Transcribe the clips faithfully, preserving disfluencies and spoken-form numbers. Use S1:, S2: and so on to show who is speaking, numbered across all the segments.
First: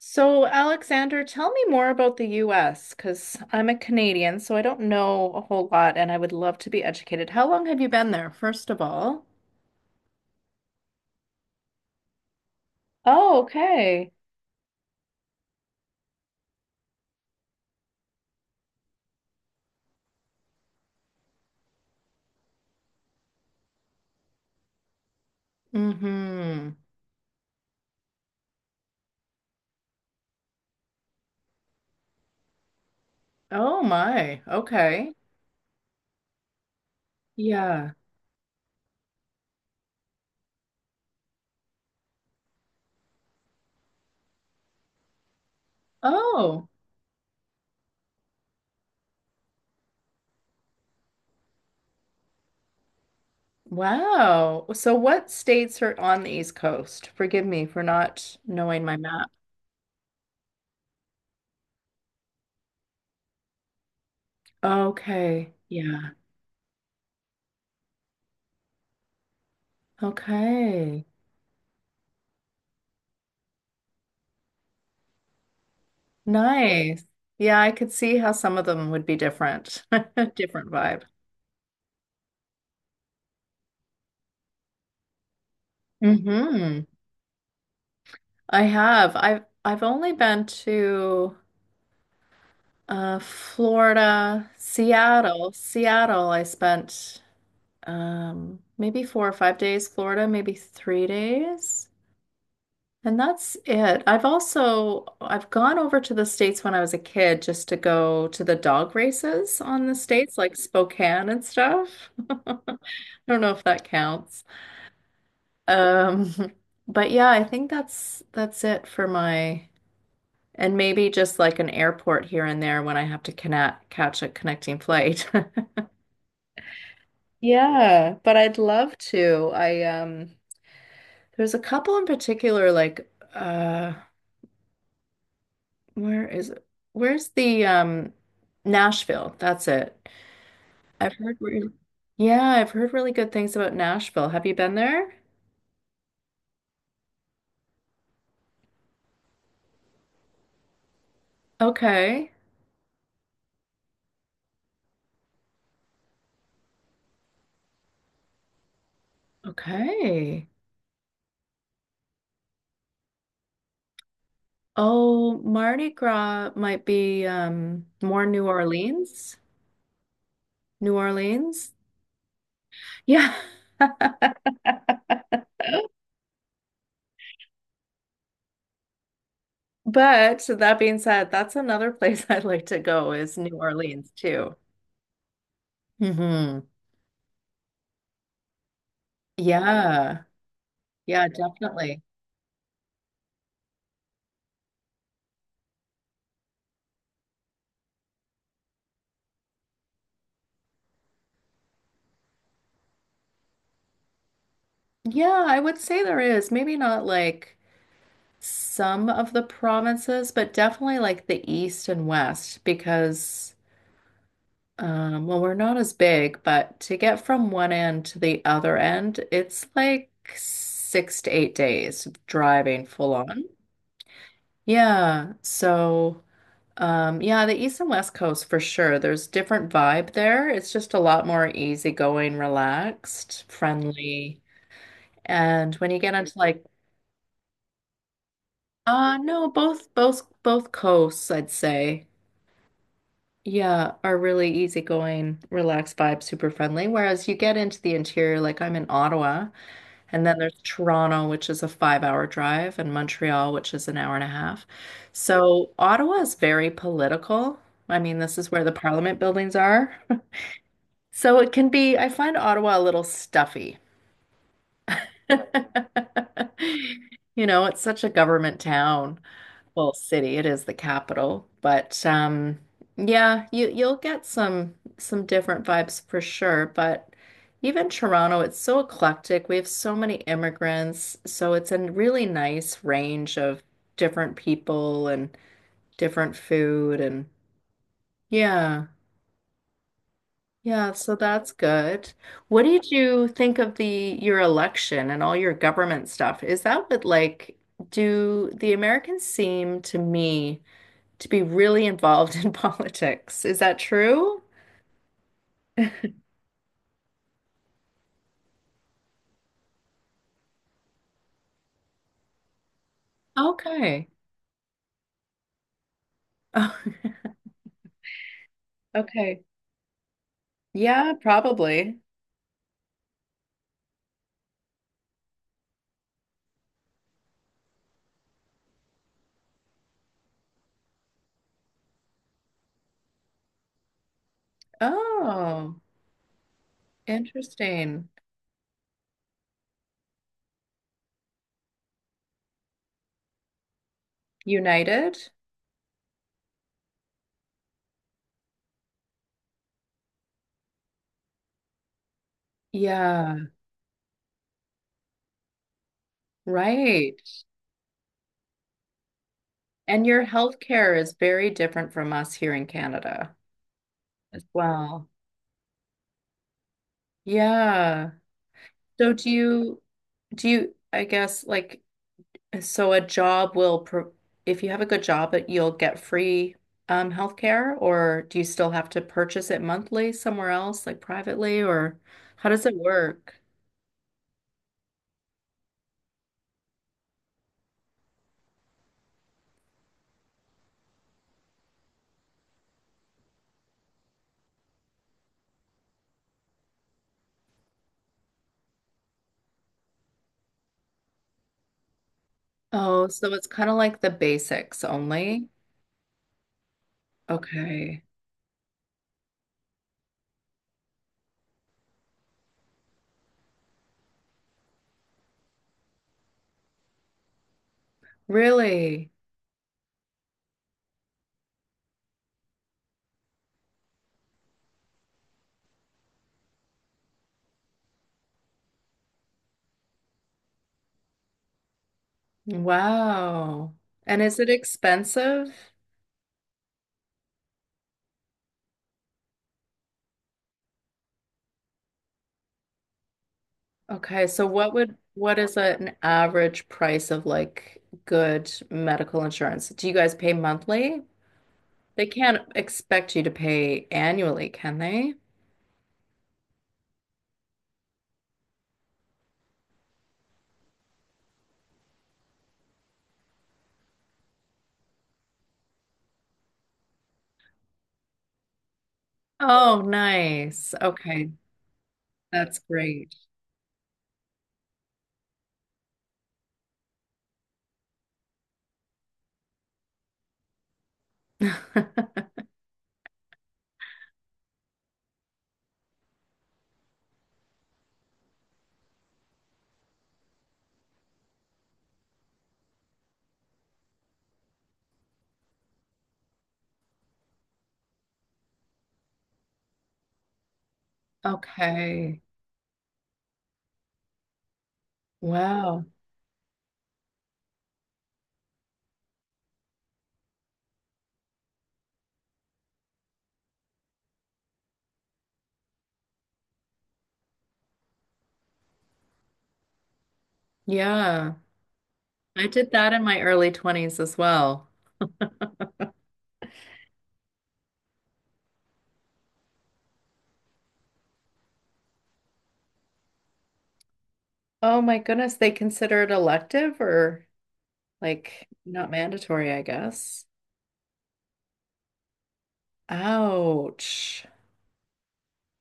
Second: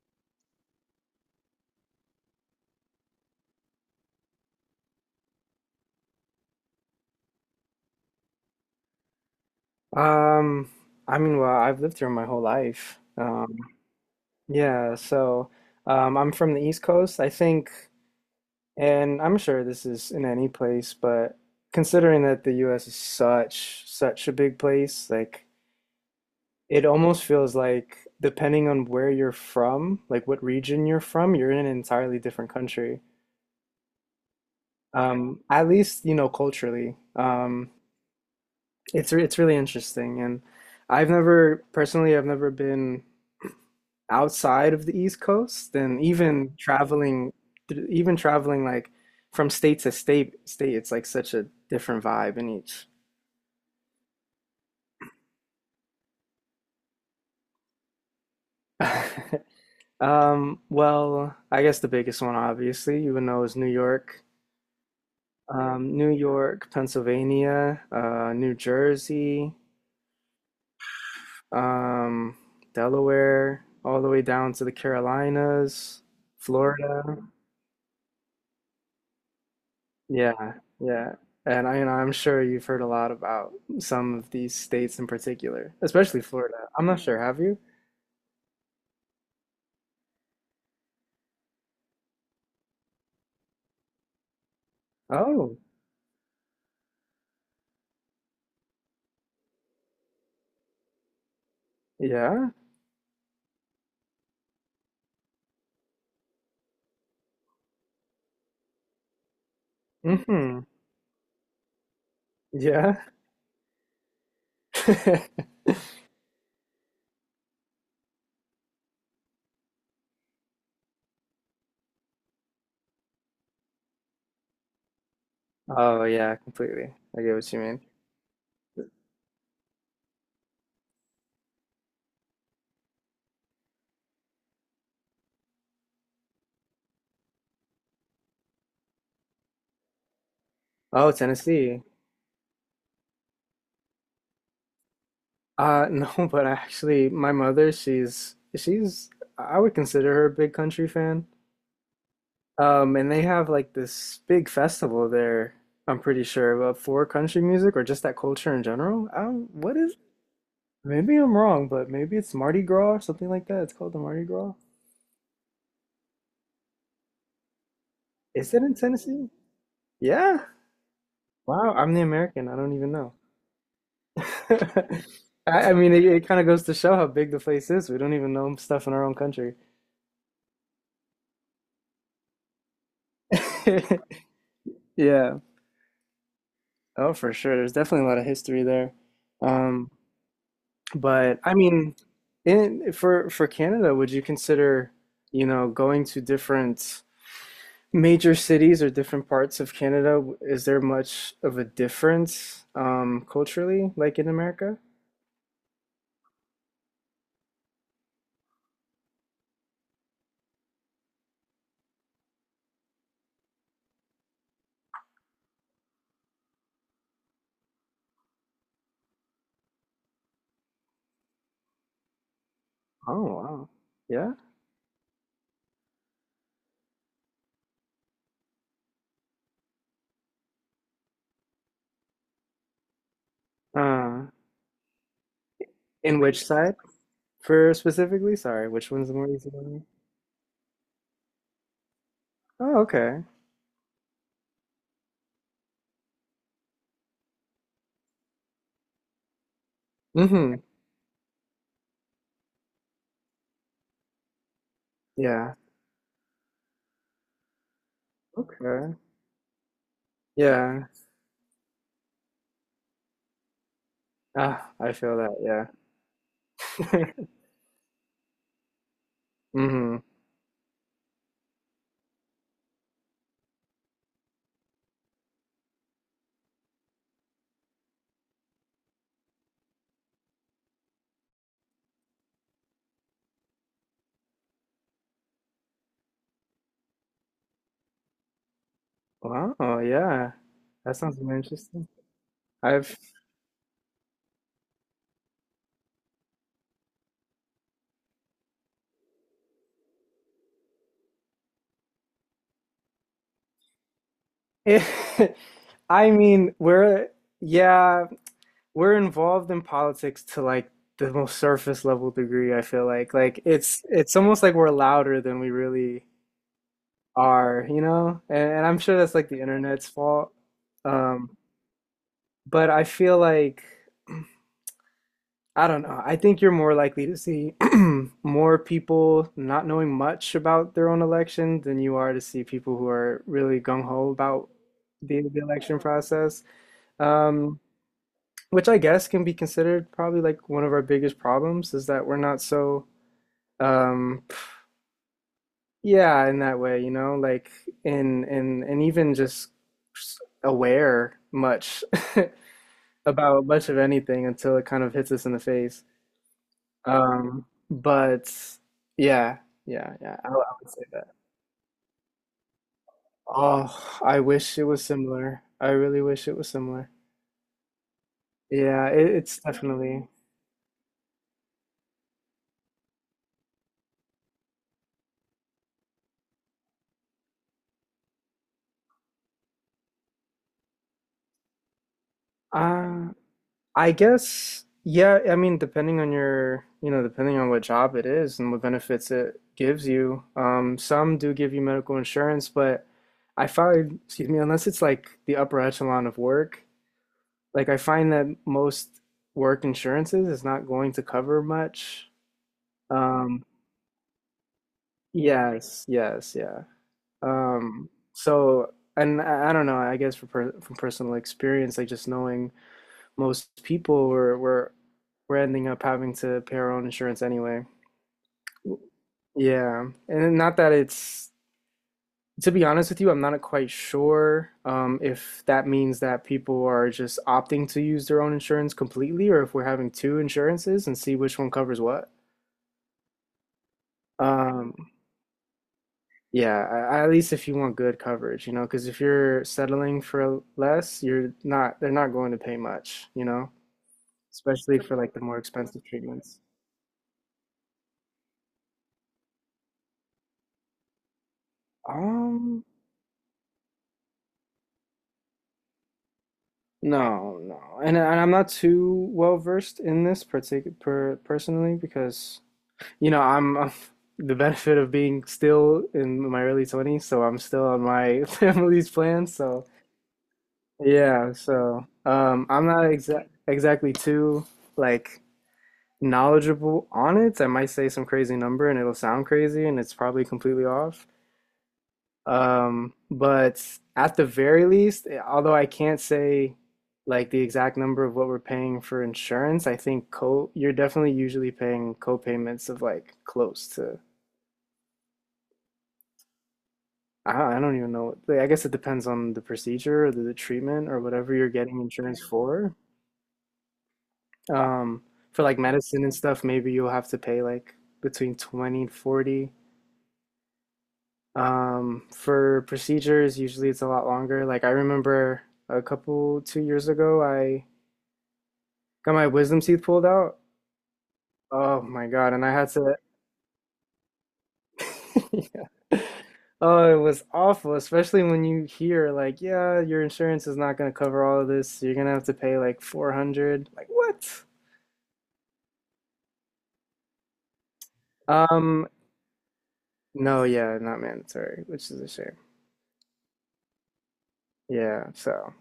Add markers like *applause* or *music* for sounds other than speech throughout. S1: So, Alexander, tell me more about the U S because I'm a Canadian, so I don't know a whole lot and I would love to be educated. How long have you been there, first of all?
S2: Um, I mean, well, I've lived here my whole life.
S1: Oh,
S2: Um,
S1: okay.
S2: yeah, so um, I'm from the East Coast, I think, and I'm sure this is in any place, but considering that the U S is such such a big place, like
S1: Mm-hmm.
S2: it almost feels like depending on where you're from, like what region you're from, you're in an entirely different country.
S1: Oh my. Okay.
S2: Um, at least, you know, culturally. Um,
S1: Yeah.
S2: it's re- it's really interesting, and I've never personally I've never been outside of the East Coast, and even
S1: Oh,
S2: traveling, even traveling like from state to state, state, it's like such a different vibe in each.
S1: wow. So what states are on the East Coast? Forgive me for not knowing my map.
S2: *laughs* Um, well, I guess the biggest one, obviously, you would know is New York,
S1: Okay.
S2: um, New
S1: Yeah.
S2: York, Pennsylvania, uh, New Jersey,
S1: Okay.
S2: um, Delaware, all the way down to the Carolinas,
S1: Nice.
S2: Florida.
S1: Yeah, I could see how some of them would be different. *laughs*
S2: Yeah,
S1: Different vibe.
S2: yeah. And I, you know, I'm sure you've heard a lot about some of these states in particular, especially Florida.
S1: Hmm.
S2: I'm not sure, have you?
S1: I have. I've I've only been to uh Florida, Seattle.
S2: Oh,
S1: Seattle, I spent um maybe four or five days, Florida, maybe three days.
S2: yeah.
S1: And that's it. I've also I've gone over to the States when I was a kid just to go to the dog races on the States, like
S2: Mm-hmm.
S1: Spokane and stuff. *laughs* I
S2: Yeah.
S1: don't know if that counts.
S2: *laughs*
S1: Um, *laughs* but yeah, I think that's that's it for my. And maybe just like an airport here and there when I have to connect catch a connecting flight. *laughs*
S2: Oh, yeah, completely. I get what you mean.
S1: Yeah, but I'd love to. I um there's a couple in particular like uh where is it? Where's the um Nashville? That's it.
S2: Oh,
S1: I've heard re-
S2: Tennessee.
S1: yeah, I've heard really good things about Nashville. Have you been there?
S2: Uh, no, *laughs* but actually, my mother, she's she's I would consider her a big country fan.
S1: Okay.
S2: Um, and they have like this big festival there, I'm pretty sure, uh, for country music or just that culture in general. Um, what is
S1: Okay.
S2: Maybe I'm wrong, but maybe it's Mardi Gras or something like that. It's called the Mardi Gras.
S1: Oh, Mardi Gras might be um more New
S2: Is it in Tennessee?
S1: Orleans.
S2: Yeah.
S1: New Orleans.
S2: Wow, I'm the American. I don't even know.
S1: Yeah.
S2: *laughs*
S1: *laughs*
S2: I, I mean, it, it kind of goes to show how big the place is. We don't even know stuff in our own country.
S1: But so that being said, that's another place *laughs* I'd like to go is New Orleans too.
S2: *laughs* Yeah.
S1: Hmm.
S2: Oh, for sure. There's definitely a lot of history there. Um,
S1: Yeah. Yeah,
S2: but I mean,
S1: definitely.
S2: in for for Canada, would you consider, you know, going to different major cities or different parts of Canada, is there much of a difference um culturally like in America?
S1: Yeah, I would say there is. Maybe not like some of the provinces, but definitely like the east and west because um well, we're not as big, but to get from one end to the other end, it's like six to eight days driving full
S2: Oh
S1: on.
S2: wow. Yeah.
S1: Yeah. So, um, yeah, the East and West Coast for sure. There's different vibe there. It's just a lot more easygoing, relaxed,
S2: Uh
S1: friendly. And when you get
S2: in
S1: into
S2: which
S1: like,
S2: side for specifically? Sorry, which one's the
S1: uh
S2: more
S1: no,
S2: easy one?
S1: both both both coasts, I'd say,
S2: Oh, okay.
S1: yeah, are really easygoing, relaxed vibe, super friendly. Whereas you get into the interior, like I'm in Ottawa, and then
S2: Mm-hmm.
S1: there's Toronto, which is a five hour drive, and Montreal, which is an hour and a half.
S2: Yeah.
S1: So Ottawa is very political. I mean, this is where the
S2: Okay.
S1: parliament buildings are.
S2: Yeah.
S1: So it can be, I find Ottawa a little stuffy.
S2: Ah, I feel that, yeah.
S1: *laughs*
S2: *laughs*
S1: You know, it's such a government town, well,
S2: Mm-hmm.
S1: city, it is the capital, but um yeah, you you'll get some some different vibes for sure, but even Toronto, it's so eclectic. We have so many immigrants, so it's a really nice range of different people and different food and yeah.
S2: Wow, yeah.
S1: Yeah,
S2: That
S1: so
S2: sounds really
S1: that's
S2: interesting.
S1: good. What did
S2: I've
S1: you think of the your election and all your government stuff? Is that what like do the Americans seem to me to be really involved in *laughs* politics? Is that true?
S2: *laughs* I mean, we're, yeah, we're involved in politics to like the most surface level degree, I feel like. Like it's
S1: Okay.
S2: it's almost like we're louder than we really
S1: Oh,
S2: are, you know? And, and I'm sure
S1: *laughs*
S2: that's like the
S1: okay.
S2: internet's fault.
S1: Yeah,
S2: Um,
S1: probably.
S2: but I feel like I don't know. I think you're more likely to see *clears throat* more people not knowing much about their own election than you are to see people who are really gung ho about the, the
S1: Oh,
S2: election process. Um,
S1: interesting.
S2: which I guess can be considered probably like one of our biggest problems is that we're not so um
S1: United?
S2: yeah, in that way, you know like, in in and even just aware much *laughs*
S1: Yeah,
S2: about much of anything until it kind of hits us in the face.
S1: right.
S2: um but yeah, yeah,
S1: And
S2: yeah,
S1: your
S2: I, I would say
S1: healthcare
S2: that.
S1: is very different from us here in Canada
S2: Oh, I
S1: as
S2: wish it was
S1: well.
S2: similar, I really wish it was similar,
S1: Yeah.
S2: yeah, it,
S1: So do
S2: it's
S1: you
S2: definitely.
S1: do you I guess like so a job will pro if you have a good job it you'll get free um healthcare or do you still have to purchase it monthly somewhere else like privately or how does it
S2: Uh,
S1: work?
S2: I guess, yeah, I mean, depending on your, you know, depending on what job it is and what benefits it gives you, um, some do give you medical insurance. But I find, excuse me, unless it's like the upper echelon of work, like I find that most work insurances is not going to cover much.
S1: Oh, so
S2: Um,
S1: it's kind of like the basics only.
S2: yes, yes, yeah. Um,
S1: Okay.
S2: so, and I, I don't know, I guess for per, from personal experience, like just knowing. Most people were were were ending up having to pay our own insurance anyway.
S1: Really?
S2: Yeah. And not that it's, to be honest with you, I'm not quite sure um, if that means that people are just opting to use their own insurance completely, or if we're having two insurances and see which one covers what.
S1: Wow. And is it
S2: Um,
S1: expensive?
S2: yeah, I- at least if you want good coverage, you know, because if you're settling for less, you're not, they're not going to pay much, you know,
S1: Okay, so what
S2: especially
S1: would
S2: for like the
S1: what
S2: more
S1: is
S2: expensive
S1: an
S2: treatments.
S1: average price of like good medical insurance? Do you guys pay monthly? They can't
S2: Um,
S1: expect you to pay annually, can they?
S2: No, no, and and I'm not too well versed in this particular per, personally because you know I'm, I *laughs* the benefit of being still in my early twenties, so I'm still on my *laughs* family's plan. So
S1: Oh, nice. Okay,
S2: yeah, so um,
S1: that's
S2: I'm not
S1: great.
S2: exa exactly too like knowledgeable on it. I might say some crazy number and it'll sound crazy, and it's probably completely off.
S1: *laughs*
S2: Um, but at the very least, eh, although I can't say like the exact number of what we're paying for insurance, I think co you're definitely usually paying co-payments of like close to I don't, I don't even know. Like, I guess it depends on the procedure or the, the treatment or whatever you're getting
S1: Okay.
S2: insurance for. Um, for like
S1: Wow.
S2: medicine and stuff, maybe you'll have to pay like between twenty and forty. Um, for procedures, usually it's a lot longer. Like I remember a couple, two years ago, I got my wisdom teeth pulled out.
S1: Yeah.
S2: Oh my God. And
S1: I
S2: I had
S1: did that
S2: to,
S1: in my early twenties as well.
S2: *laughs* yeah. Oh, it was awful, especially when you hear like, yeah, your insurance is not going to cover all of this. So you're going to have to pay like four hundred. Like, what?
S1: Oh my goodness, they consider it elective or like
S2: Um,
S1: not mandatory, I guess.
S2: no, yeah, not mandatory, which is a shame.
S1: Ouch.
S2: Yeah, so.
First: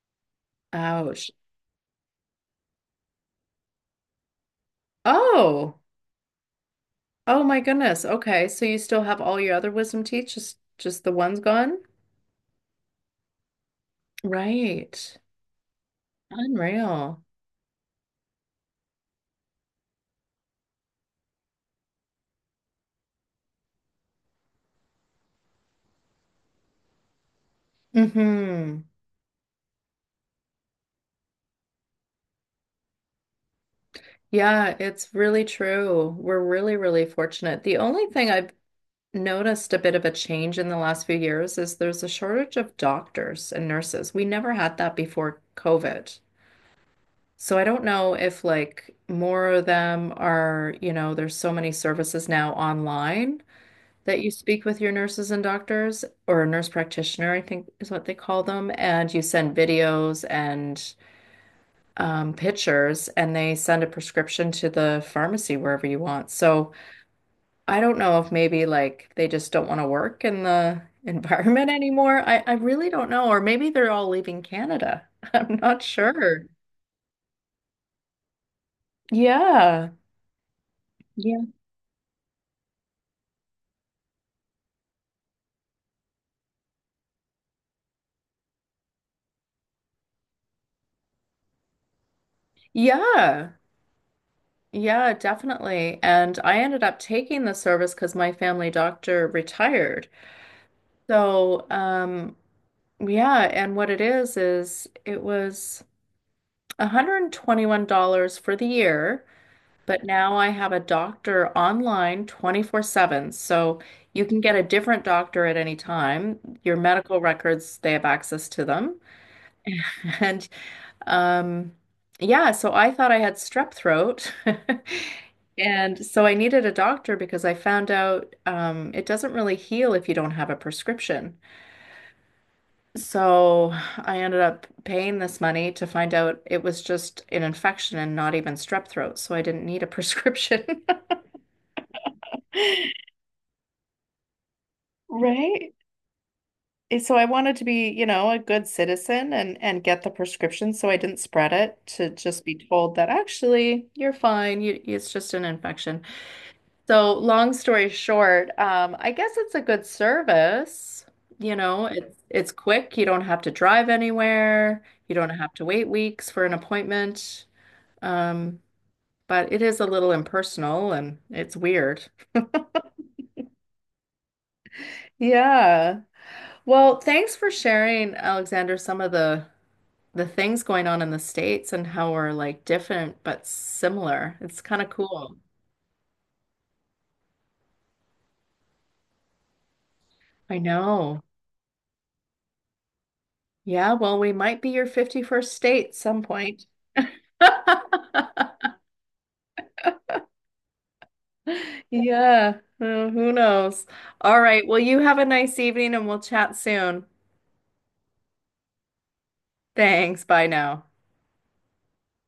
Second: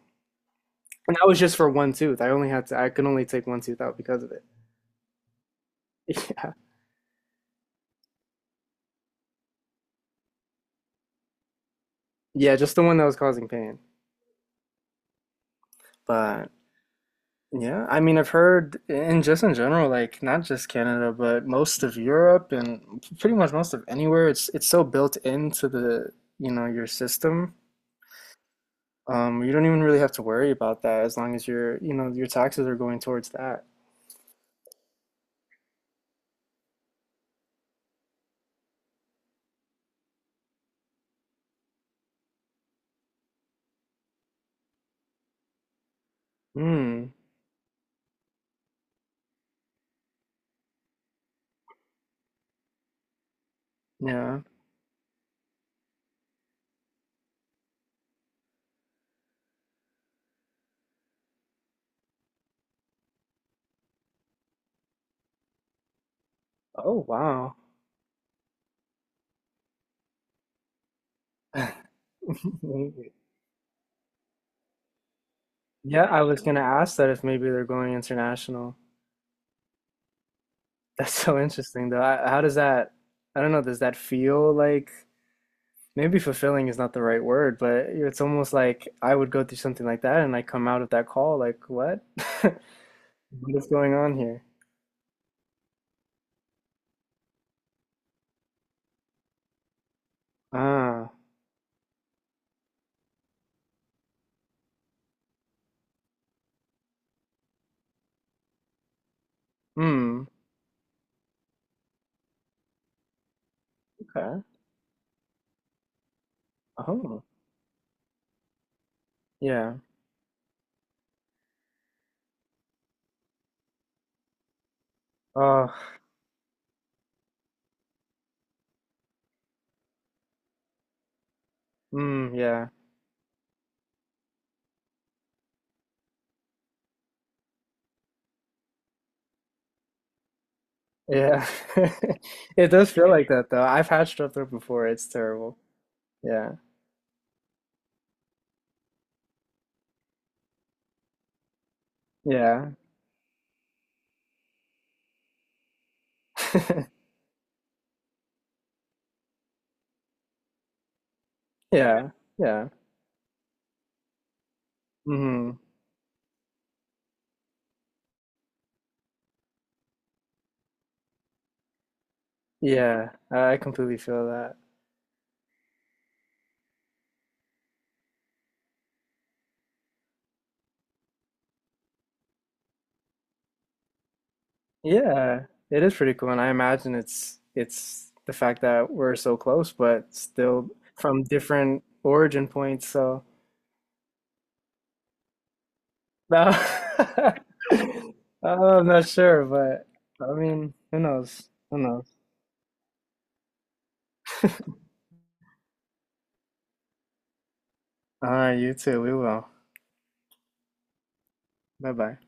S2: And that
S1: Ouch.
S2: was just for one tooth. I only had to, I could only take one tooth out because of it.
S1: Oh.
S2: *laughs* Yeah.
S1: Oh my goodness. Okay. So you still have all your other wisdom teeth, just just the one's gone?
S2: Yeah, just the one that was causing pain.
S1: Right.
S2: But
S1: Unreal.
S2: yeah, I mean, I've heard in just in general, like not just Canada, but most of Europe and pretty much most of anywhere, it's it's so built into the, you know, your system.
S1: Mm-hmm.
S2: Um, you don't even really have to worry about that as long as your, you know, your taxes are going towards that.
S1: Yeah, it's really true. We're really, really fortunate. The only thing I've noticed a bit of a change in the last few years is there's a shortage of doctors and nurses. We never had that before COVID.
S2: Hmm.
S1: So I don't know if like more of them are, you know, there's so many services now online that you
S2: Yeah.
S1: speak with your nurses and doctors, or a nurse practitioner, I think is what they call them, and you send videos and um, pictures, and they send a prescription to the pharmacy wherever you want. So
S2: Oh, wow.
S1: I don't know if maybe like they just don't want to work in the *laughs* environment anymore. I, I really don't
S2: *laughs*
S1: know. Or maybe they're all leaving Canada. *laughs* I'm not
S2: Yeah, I was
S1: sure.
S2: gonna ask that if maybe they're going international.
S1: Yeah.
S2: That's so
S1: Yeah.
S2: interesting, though. I, how does that? I don't know. Does that feel like? Maybe fulfilling is not the right word, but it's almost like I would go through something like that and I come out of that call like, what? *laughs*
S1: Yeah.
S2: What is going on here?
S1: Yeah, definitely. And I ended up taking the service because my family doctor retired.
S2: Ah,
S1: So, um, yeah, and what it is is it was one hundred twenty-one dollars for the year, but
S2: hmm,
S1: now I have a doctor online twenty-four seven. So you can
S2: okay.
S1: get a different doctor at any time. Your medical
S2: Oh,
S1: records, they have access to them. *laughs*
S2: yeah.
S1: And um, yeah, so I thought I had strep throat. *laughs*
S2: Oh,
S1: And so I needed a doctor because I found out um, it doesn't really heal if you don't have a prescription.
S2: mm, yeah.
S1: So I ended up paying this money to find out it was just an infection and not even strep throat, so I didn't need a *laughs* prescription.
S2: Yeah. *laughs* It does feel like that though. I've had strep throat before. It's terrible.
S1: Right?
S2: Yeah.
S1: And so I wanted to be, you know, a good citizen and and get the prescription so I didn't spread it to just be
S2: Yeah.
S1: told that actually you're fine. You, it's just an infection.
S2: *laughs*
S1: So long story short, um, I guess it's a good service. You know,
S2: Yeah.
S1: it's it's
S2: Yeah.
S1: quick. You don't have to drive anywhere. You don't have
S2: Hmm.
S1: to wait weeks for an appointment. Um, but it is a little impersonal and it's weird.
S2: Yeah. I completely feel that.
S1: Yeah. Well, thanks for sharing, Alexander, some of the the things going on in the States and how we're like different but similar. It's kind of cool.
S2: Yeah, it is pretty cool, and I imagine it's it's the fact that we're so close, but
S1: I
S2: still
S1: know.
S2: from different origin points. So
S1: Yeah, well, we might be your fifty-first state some
S2: no,
S1: point.
S2: *laughs*
S1: *laughs*
S2: I'm not sure, but I mean, who knows? Who knows?
S1: Yeah, who who knows? All right. Well, you have a nice evening and we'll chat soon.
S2: All right, you too. We will.
S1: Thanks. Bye now.
S2: Bye bye.